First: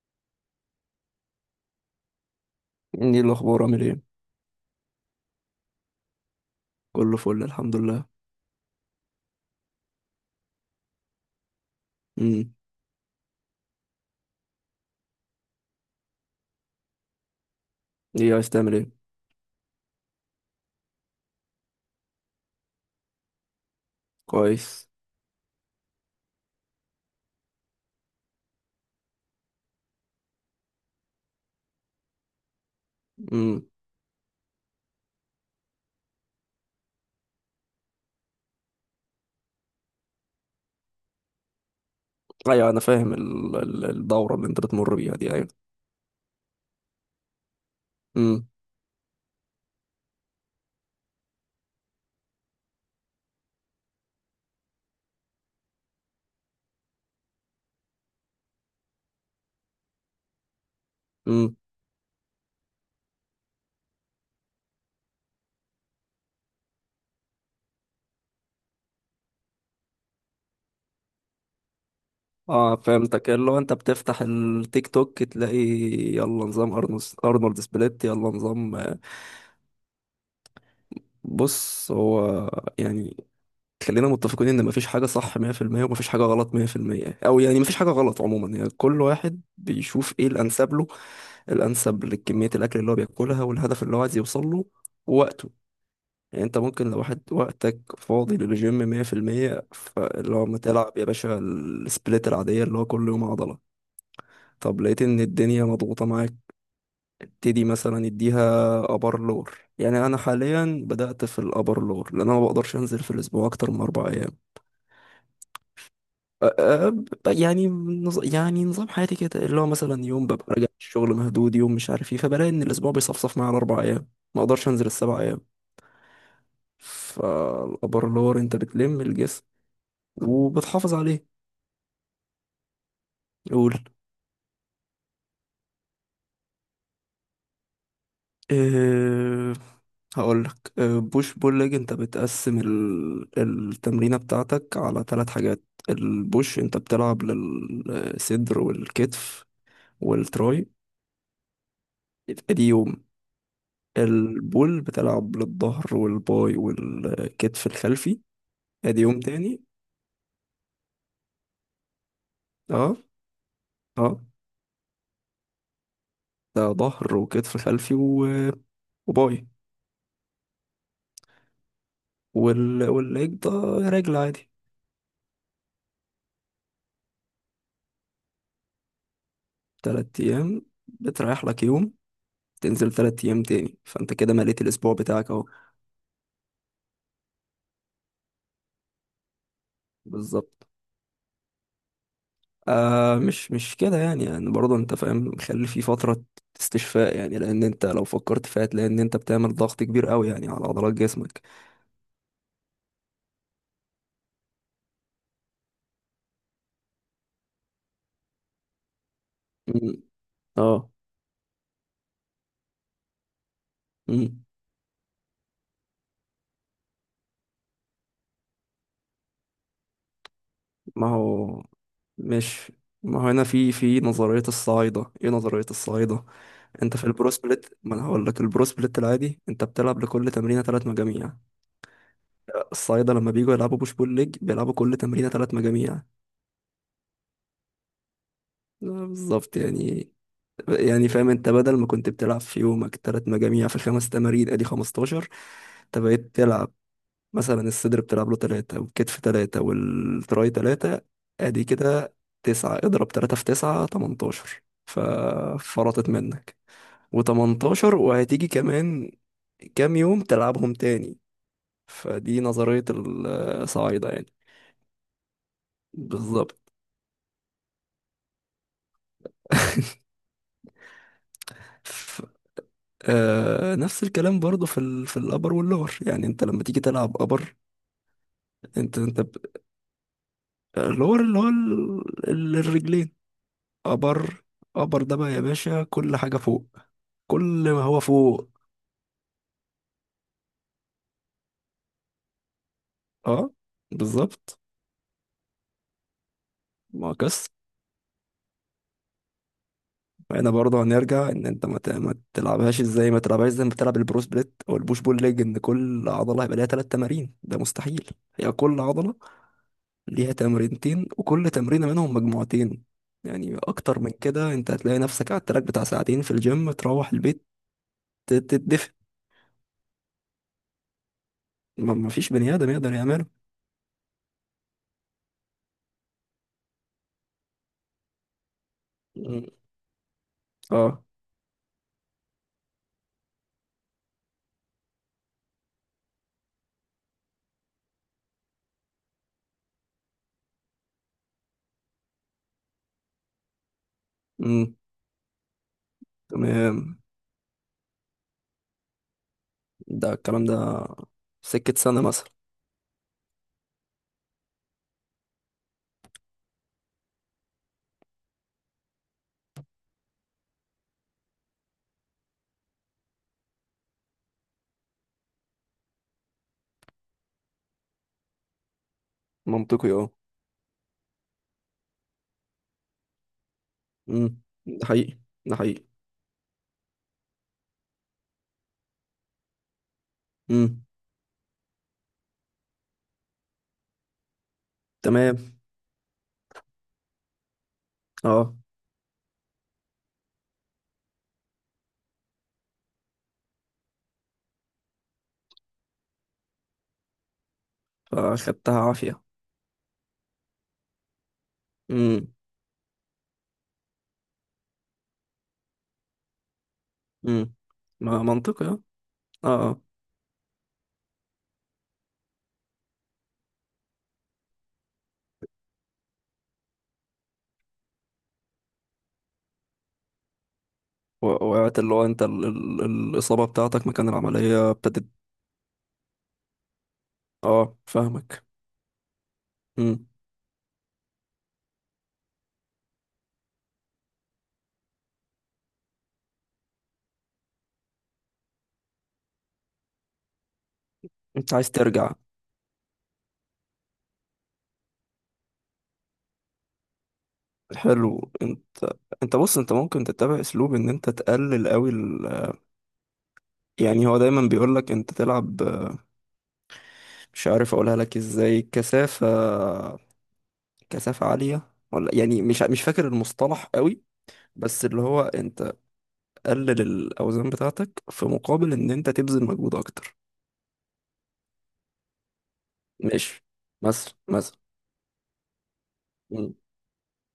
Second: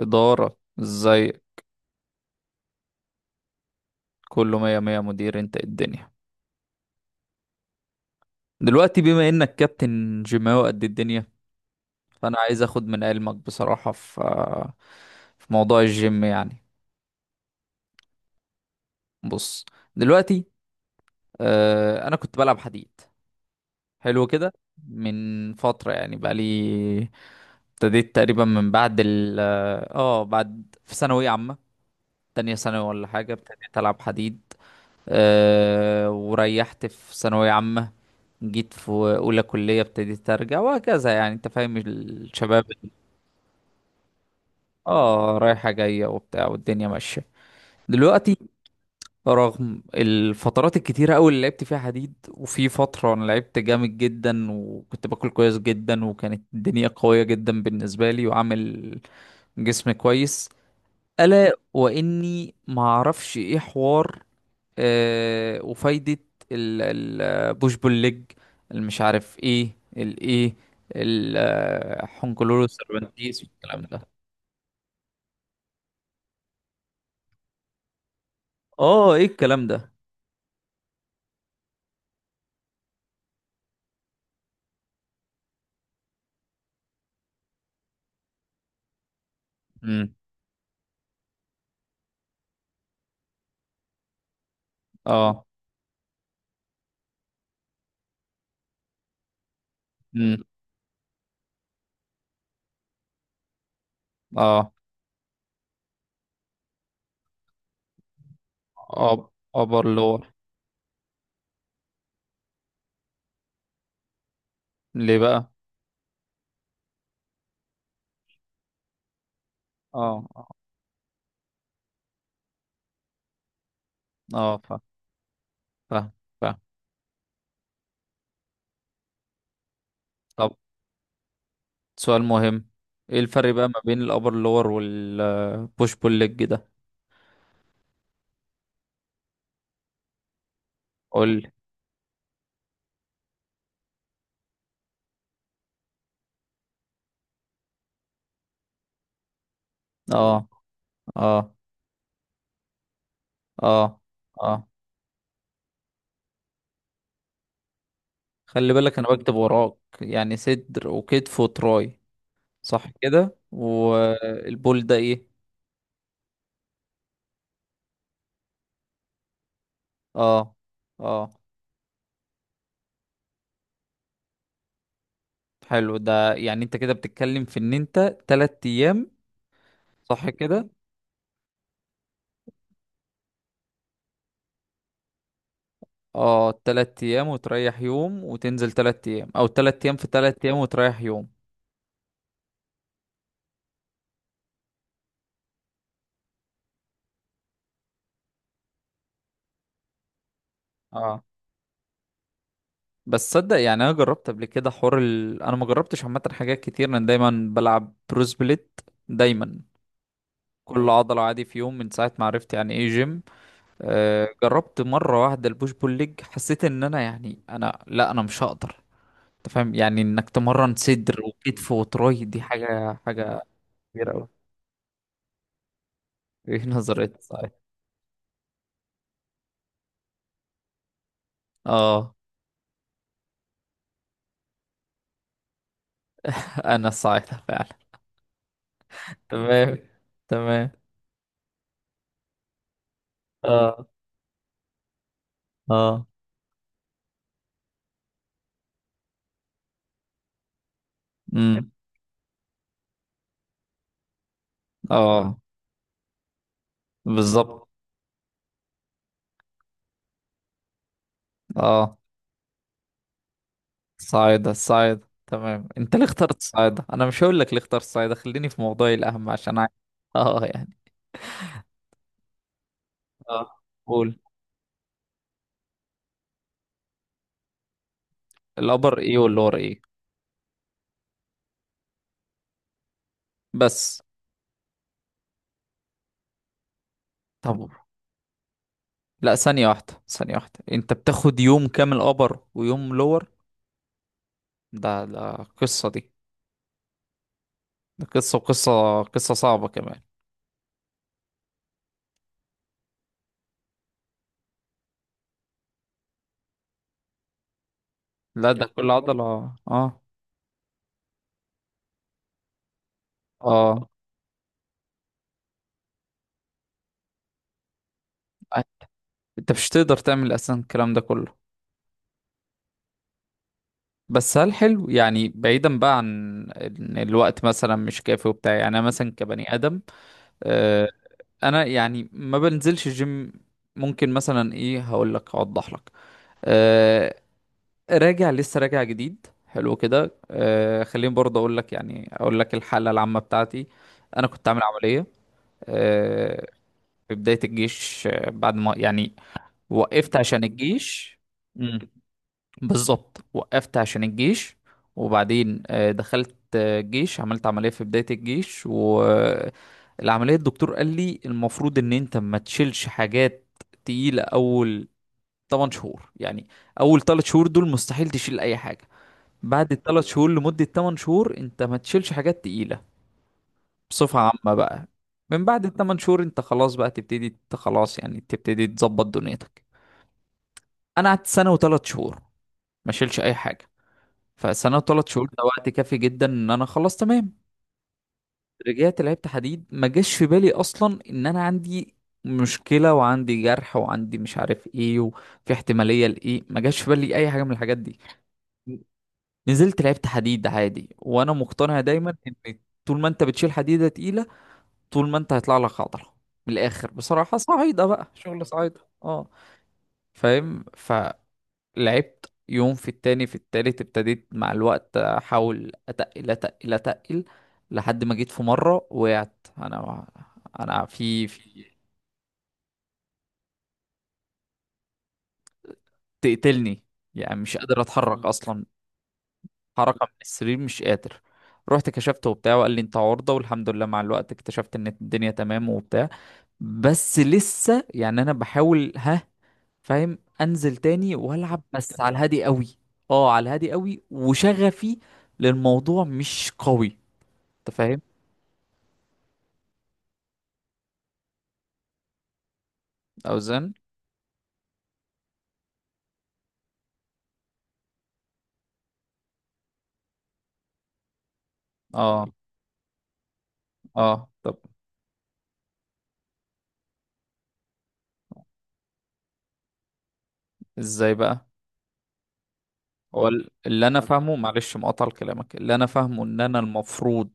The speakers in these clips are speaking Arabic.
إدارة ازاي؟ ايه الاخبار؟ عامل ايه؟ كله مية مية، مدير. انت إيه الدنيا؟ كله فل، الحمد لله. دلوقتي بما انك كابتن جيماوي، قد إيه الدنيا؟ فانا امم. عايز اخد من علمك بصراحة في موضوع الجيم يعني. ايه؟ عايز تعمل ايه؟ بص. دلوقتي، انا كنت بلعب حديد، حلو كده. كويس. من فترة يعني، بقالي ابتديت تقريبا من بعد ال اه آه، بعد في ثانوية عامة، تانية ثانوي ولا حاجة، امم. ابتديت ألعب حديد. وريحت في ثانوية عامة، جيت في اولى كلية ابتديت ارجع وهكذا. يعني انت فاهم الشباب، ايوه، انا فاهم الدوره اللي انت بتمر بيها دي، اه، ايوه. رايحة جاية وبتاع والدنيا ماشية. دلوقتي، امم. رغم الفترات الكتيرة أوي اللي لعبت فيها حديد، وفي فترة أنا لعبت جامد جدا وكنت باكل كويس جدا وكانت الدنيا قوية جدا بالنسبة لي وعامل جسم كويس، ألا امم. وإني معرفش إيه حوار وفايدة البوش بول ليج، المش عارف ايه الايه، الحنكلورو اه، فهمتك. سيرفانتيس اللي هو انت والكلام ده. بتفتح التيك توك تلاقي يلا نظام ارنولد، ارنولد سبليت، يلا نظام اه، ايه الكلام ده؟ بص، هو يعني خلينا متفقين ان مفيش حاجة صح 100%، ومفيش حاجة غلط 100%، او يعني مفيش حاجة غلط عموما. يعني كل واحد امم. بيشوف ايه الانسب له، الانسب لكمية الاكل اللي هو بياكلها، والهدف اللي هو عايز يوصل له، اه. ووقته. يعني انت ممكن لو واحد وقتك فاضي للجيم 100%، فاللي امم. هو ما تلعب يا باشا السبليت العادية اللي هو كل يوم عضلة. اه. طب لقيت ان الدنيا مضغوطة معاك، ابتدي مثلا اديها ابر لور. ابر يعني انا لور. حاليا بدأت في الابر لور، لان انا ما بقدرش انزل في الاسبوع اكتر من 4 ايام. ليه بقى؟ يعني نظام حياتي كده، اللي هو مثلا اه، يوم ببقى اه، راجع الشغل مهدود، يوم مش عارف ايه، فبلاقي ان الاسبوع بيصفصف معايا على اربع ايام. ما آه، اقدرش فاهم. انزل السبع ايام. فاهم. فاهم. فالابر انت بتلم الجسم طب، وبتحافظ عليه. سؤال مهم. ايه الفرق بقى قول. ما بين الابر لور والبوش بول ليج ده؟ أه. هقول لك، قول بوش لي. بول ليج انت بتقسم التمرينه بتاعتك على 3 حاجات. البوش انت بتلعب للصدر والكتف اه. والتراي. اه. ادي يوم. اه. اه. البول بتلعب للظهر والباي والكتف الخلفي. خلي بالك ادي انا يوم بكتب تاني. وراك، يعني صدر وكتف وتراي، صح اه. كده؟ اه. والبول ده ايه؟ ده ظهر وكتف خلفي، وباي، اه. اه. والليج ده رجل عادي. حلو. ده يعني انت كده بتتكلم في ان انت 3 ايام، تلات صح ايام، كده؟ بتريح لك يوم، تنزل تلات ايام تاني، فانت كده مليت الاسبوع بتاعك اهو. اه، تلات ايام وتريح يوم وتنزل تلات ايام، او تلات ايام في تلات ايام بالظبط. وتريح يوم. مش كده، يعني برضه انت فاهم، خلي في فترة استشفاء، يعني لان انت لو فكرت فيها هتلاقي ان انت بتعمل ضغط كبير قوي يعني على عضلات اه، جسمك. بس صدق، يعني انا جربت قبل كده حوار انا ما جربتش عامه حاجات كتير، انا دايما بلعب بروس بليت. دايما مم. كل اه. عضله عادي، في يوم، من ساعه ما عرفت يعني ايه جيم. مم. جربت مرة واحدة البوش بول ليج، حسيت ان انا، يعني انا، لا، انا مش هقدر. انت فاهم يعني انك تمرن ما صدر هو وكتف وتراي دي مش حاجة ما هو حاجة هنا في كبيرة اوي. نظرية الصعايدة. ايه نظرية الصعايدة؟ ايه انت في نظرية، البرو صحيح؟ سبليت، ما انا هقول لك، البرو سبليت العادي انت بتلعب لكل تمرينة ثلاث مجاميع. اه، الصعايدة لما بييجوا يلعبوا بوش بول ليج، بيلعبوا كل تمرينة ثلاث مجاميع. انا صحيح فعلا. بالظبط تمام. يعني. تمام. يعني فاهم، انت بدل ما كنت بتلعب في يومك ثلاث مجاميع في اه. الخمس تمارين ادي 15، انت اه. بقيت تلعب مثلا الصدر بتلعب له تلاتة، والكتف تلاتة، والتراي تلاتة. ادي امم. كده تسعة. اضرب تلاتة في تسعة، تمنتاشر. اه. ففرطت منك بالظبط. وتمنتاشر، وهتيجي كمان كام يوم تلعبهم تاني؟ اه. فدي نظرية الصعايدة يعني. صاعدة صاعدة، تمام. انت ليه اخترت بالظبط. صاعدة؟ انا مش هقول لك ليه اخترت صاعدة، خليني في موضوعي الاهم عشان اه، يعني، ف... اه، نفس قول. الكلام برضو في الابر واللور، يعني انت لما تيجي تلعب ابر. الابر انت ايه انت ب... واللور ايه؟ اللور اللي هو الرجلين. بس. ابر. ابر ده بقى يا باشا كل حاجة فوق، طب، كل ما هو فوق. لا، ثانية واحدة، ثانية واحدة، انت بتاخد يوم كامل ابر ويوم لور؟ اه. بالظبط. ده قصة دي. ما قص ده قصة، وقصة صعبة كمان. هنا برضه هنرجع ان انت ما تلعبهاش ازاي، ما تلعبهاش زي ما بتلعب البرو سبليت او البوش بول ليج ان كل عضله هيبقى ليها ثلاث تمارين، ده مستحيل. لا يا، هي ده كل كل خبر عضله عضلة، اه. ليها تمرينتين، وكل تمرينه منهم مجموعتين. يعني اه، اكتر من كده انت هتلاقي نفسك على التراك بتاع ساعتين في الجيم، تروح البيت تتدفى. انت مش تقدر تعمل اساسا الكلام ده كله. ما ما فيش بني ادم يقدر يعمله. بس هل حلو، يعني بعيدا بقى عن ان الوقت مثلا مش كافي وبتاع، يعني انا مثلا مم. كبني ادم، آه اه. انا يعني ما بنزلش الجيم، ممكن مثلا ايه، هقول لك، اوضح لك. آه، راجع، لسه راجع جديد، حلو كده. خليني برضه اقول لك، يعني اقول لك الحاله العامه بتاعتي. انا كنت عامل امم. عمليه آه تمام. في بدايه الجيش، بعد ما يعني ده وقفت عشان الكلام ده الجيش. سكة مم. سنة مثلا. بالظبط، وقفت عشان الجيش، وبعدين دخلت الجيش، عملت عمليه في بدايه الجيش، والعمليه الدكتور قال لي المفروض ان انت ما تشيلش حاجات تقيله اول 8 شهور يعني. اول 3 شهور دول مستحيل تشيل اي حاجه. بعد منطقي، الثلاث اه. شهور، لمدة 8 شهور، انت ما تشيلش حاجات تقيلة بصفة امم. عامة ده بقى. حقيقي. من ده بعد حقيقي. الثمان شهور انت خلاص بقى تبتدي، انت خلاص يعني تبتدي تظبط دنيتك. امم. انا قعدت سنة وثلاث شهور ما شيلش اي حاجة. فسنة وثلاث شهور تمام. ده وقت كافي جدا ان انا خلاص تمام. اه. رجعت لعبت حديد، ما جاش في بالي اصلا ان انا عندي مشكلة وعندي جرح وعندي مش عارف ايه وفي احتمالية لايه، ما جاش في بالي اي حاجة من الحاجات دي. فاخدتها عافية. نزلت لعبت حديد عادي، وانا مقتنع دايما امم. ان طول ما انت بتشيل حديده تقيله، طول ما انت هيطلع لك عضله. من الاخر، بصراحه، امم. صعيده بقى، ما شغل منطقي، صعيده، اه. اه. اه. آه. فاهم. فلعبت يوم، في التاني، في التالت ابتديت مع الوقت، احاول اتقل، اتقل، اتقل، لحد ما جيت في مره وقعت. انا في وقعت، اللي هو انت الإصابة بتاعتك مكان العملية ابتدت. تقتلني، يعني مش اه، قادر اتحرك فاهمك. اصلا، حركة امم. من السرير مش قادر. رحت كشفته وبتاع، وقال لي انت عورضة، والحمد لله مع الوقت اكتشفت ان الدنيا تمام وبتاع. بس لسه يعني انا بحاول، ها، فاهم، انزل تاني انت والعب عايز بس ترجع؟ على الهادي قوي. اه، على الهادي قوي، وشغفي للموضوع مش قوي، انت فاهم. حلو. انت بص، انت ممكن تتبع اسلوب ان انت تقلل قوي اوزان. يعني هو دايما بيقولك انت تلعب، مش عارف اقولها لك ازاي، كثافة. كثافة عالية، ولا اه. يعني مش فاكر المصطلح قوي. اه. طب، بس اللي هو انت قلل الاوزان بتاعتك، في مقابل ان انت تبذل مجهود اكتر. ازاي بقى؟ هو ماشي. اللي انا مثلا فاهمه، مثلا معلش مقاطع كلامك، اللي انا فاهمه ان مم. انا المفروض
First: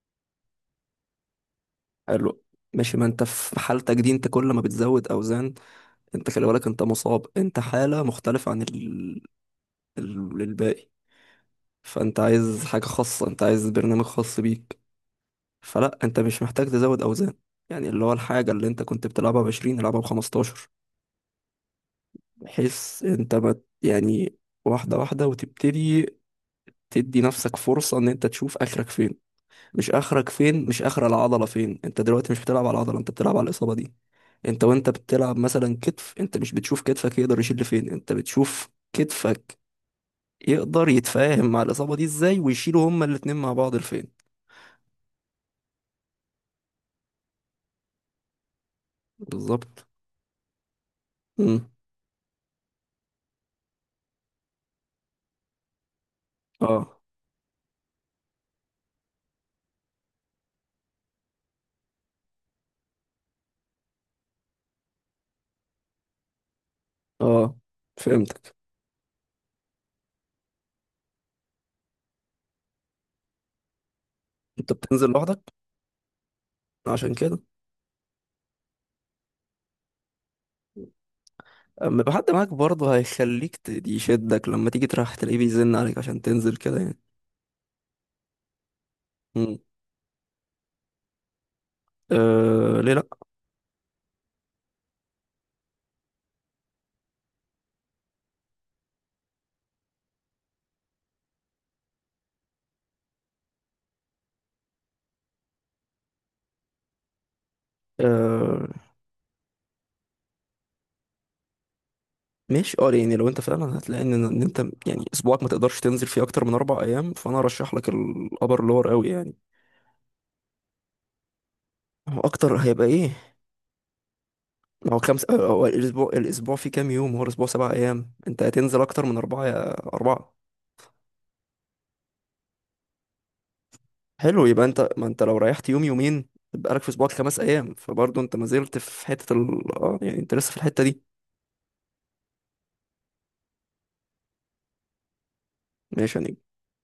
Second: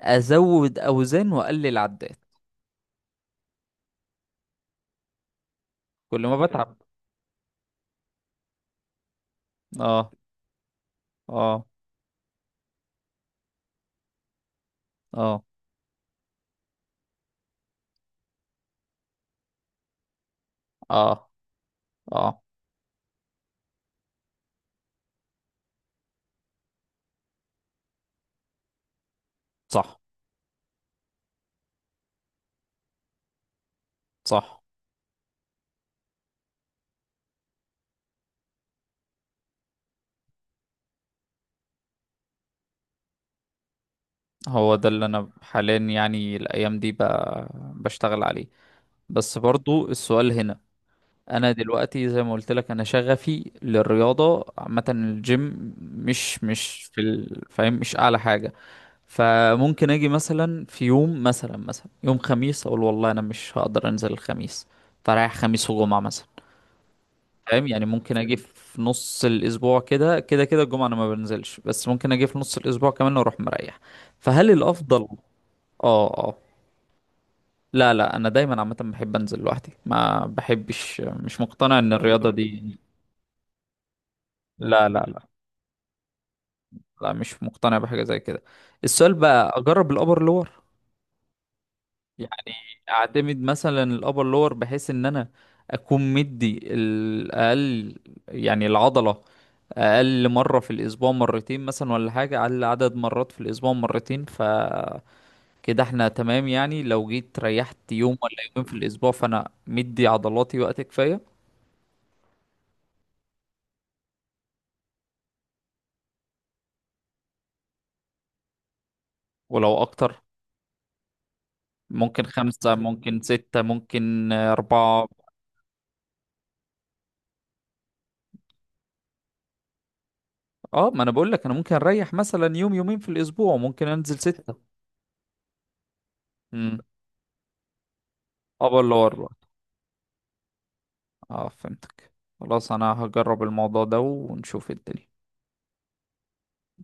ازود اوزان واقلل عدات. حلو. ماشي، ما انت في حالتك دي انت كل ما بتزود اوزان، كل انت ما خلي بالك، بتعب. انت مصاب، انت حالة مختلفة عن اه. الباقي. اه. فانت عايز حاجة خاصة، انت عايز برنامج خاص بيك. اه. فلا، انت مش محتاج تزود اوزان. يعني اللي هو، الحاجة اللي انت كنت بتلعبها بعشرين العبها بخمستاشر، اه. اه. بحيث انت ما، يعني، واحدة واحدة، وتبتدي تدي نفسك فرصة ان انت تشوف اخرك فين. مش صح. اخرك فين، مش اخر العضله فين. انت دلوقتي مش بتلعب على العضله، انت بتلعب على الاصابه دي. صح. انت وانت بتلعب مثلا كتف، انت مش بتشوف كتفك يقدر يشيل لفين، انت بتشوف كتفك يقدر يتفاهم مع الاصابه دي ازاي، ويشيلوا هما الاتنين مع بعض لفين. هو ده اللي انا حاليا، يعني الايام دي بشتغل عليه. بس بالظبط. برضو السؤال هنا، انا امم. دلوقتي زي ما قلت لك، انا شغفي للرياضة عامة، الجيم مش في اه. فاهم، مش اعلى حاجة. فممكن اجي مثلا في يوم، مثلا يوم خميس اقول والله انا مش هقدر انزل الخميس، فرايح خميس وجمعة مثلا. اه، فاهم يعني، ممكن اجي فهمتك. في نص الاسبوع، كده كده كده الجمعه انا ما بنزلش، بس ممكن اجي في نص الاسبوع كمان واروح مريح. فهل انت الافضل؟ بتنزل لوحدك؟ اه. اه. عشان كده، لا، لا، انا دايما عامه بحب انزل لوحدي، ما بحبش، مش مقتنع ان اما يبقى الرياضه حد معاك دي. برضه هيخليك يشدك، لما تيجي لا، لا، تروح لا. تلاقيه بيزن عليك عشان تنزل كده يعني. لا، مش مقتنع بحاجه زي كده. السؤال بقى، امم. اجرب الابر لور؟ يعني آه، ليه لا؟ اعتمد مثلا الابر لور بحيث ان انا اكون مدي الاقل، يعني العضله اقل مره في الاسبوع، مرتين مثلا ولا حاجه، اقل عدد مرات في الاسبوع مرتين، فكده احنا تمام. يعني لو جيت ريحت يوم ولا يومين آه. في الاسبوع، فانا مدي عضلاتي وقت كفايه. ماشي، اه، يعني لو انت فعلا هتلاقي ان انت يعني اسبوعك ما تقدرش تنزل فيه اكتر من اربع ايام، فانا ارشح لك الابر لور قوي يعني. ولو اكتر هو ممكن اكتر خمسة، هيبقى ايه؟ ممكن ستة، ممكن هو أربعة. خمس، هو الاسبوع فيه كام يوم؟ هو الاسبوع سبع ايام، انت هتنزل اكتر من اربعه يا اربعه. اه، ما انا بقول لك انا ممكن اريح مثلا يوم يومين في الاسبوع ممكن انزل حلو، يبقى ستة. انت، ما انت لو ريحت يوم يومين يبقى امم. لك في اسبوعك خمس ايام، فبرضه انت ما زلت ابر في لور. حته ال اه يعني انت لسه في الحته دي. اه، فهمتك. خلاص، انا هجرب الموضوع ده ونشوف الدنيا. ماشي يعني.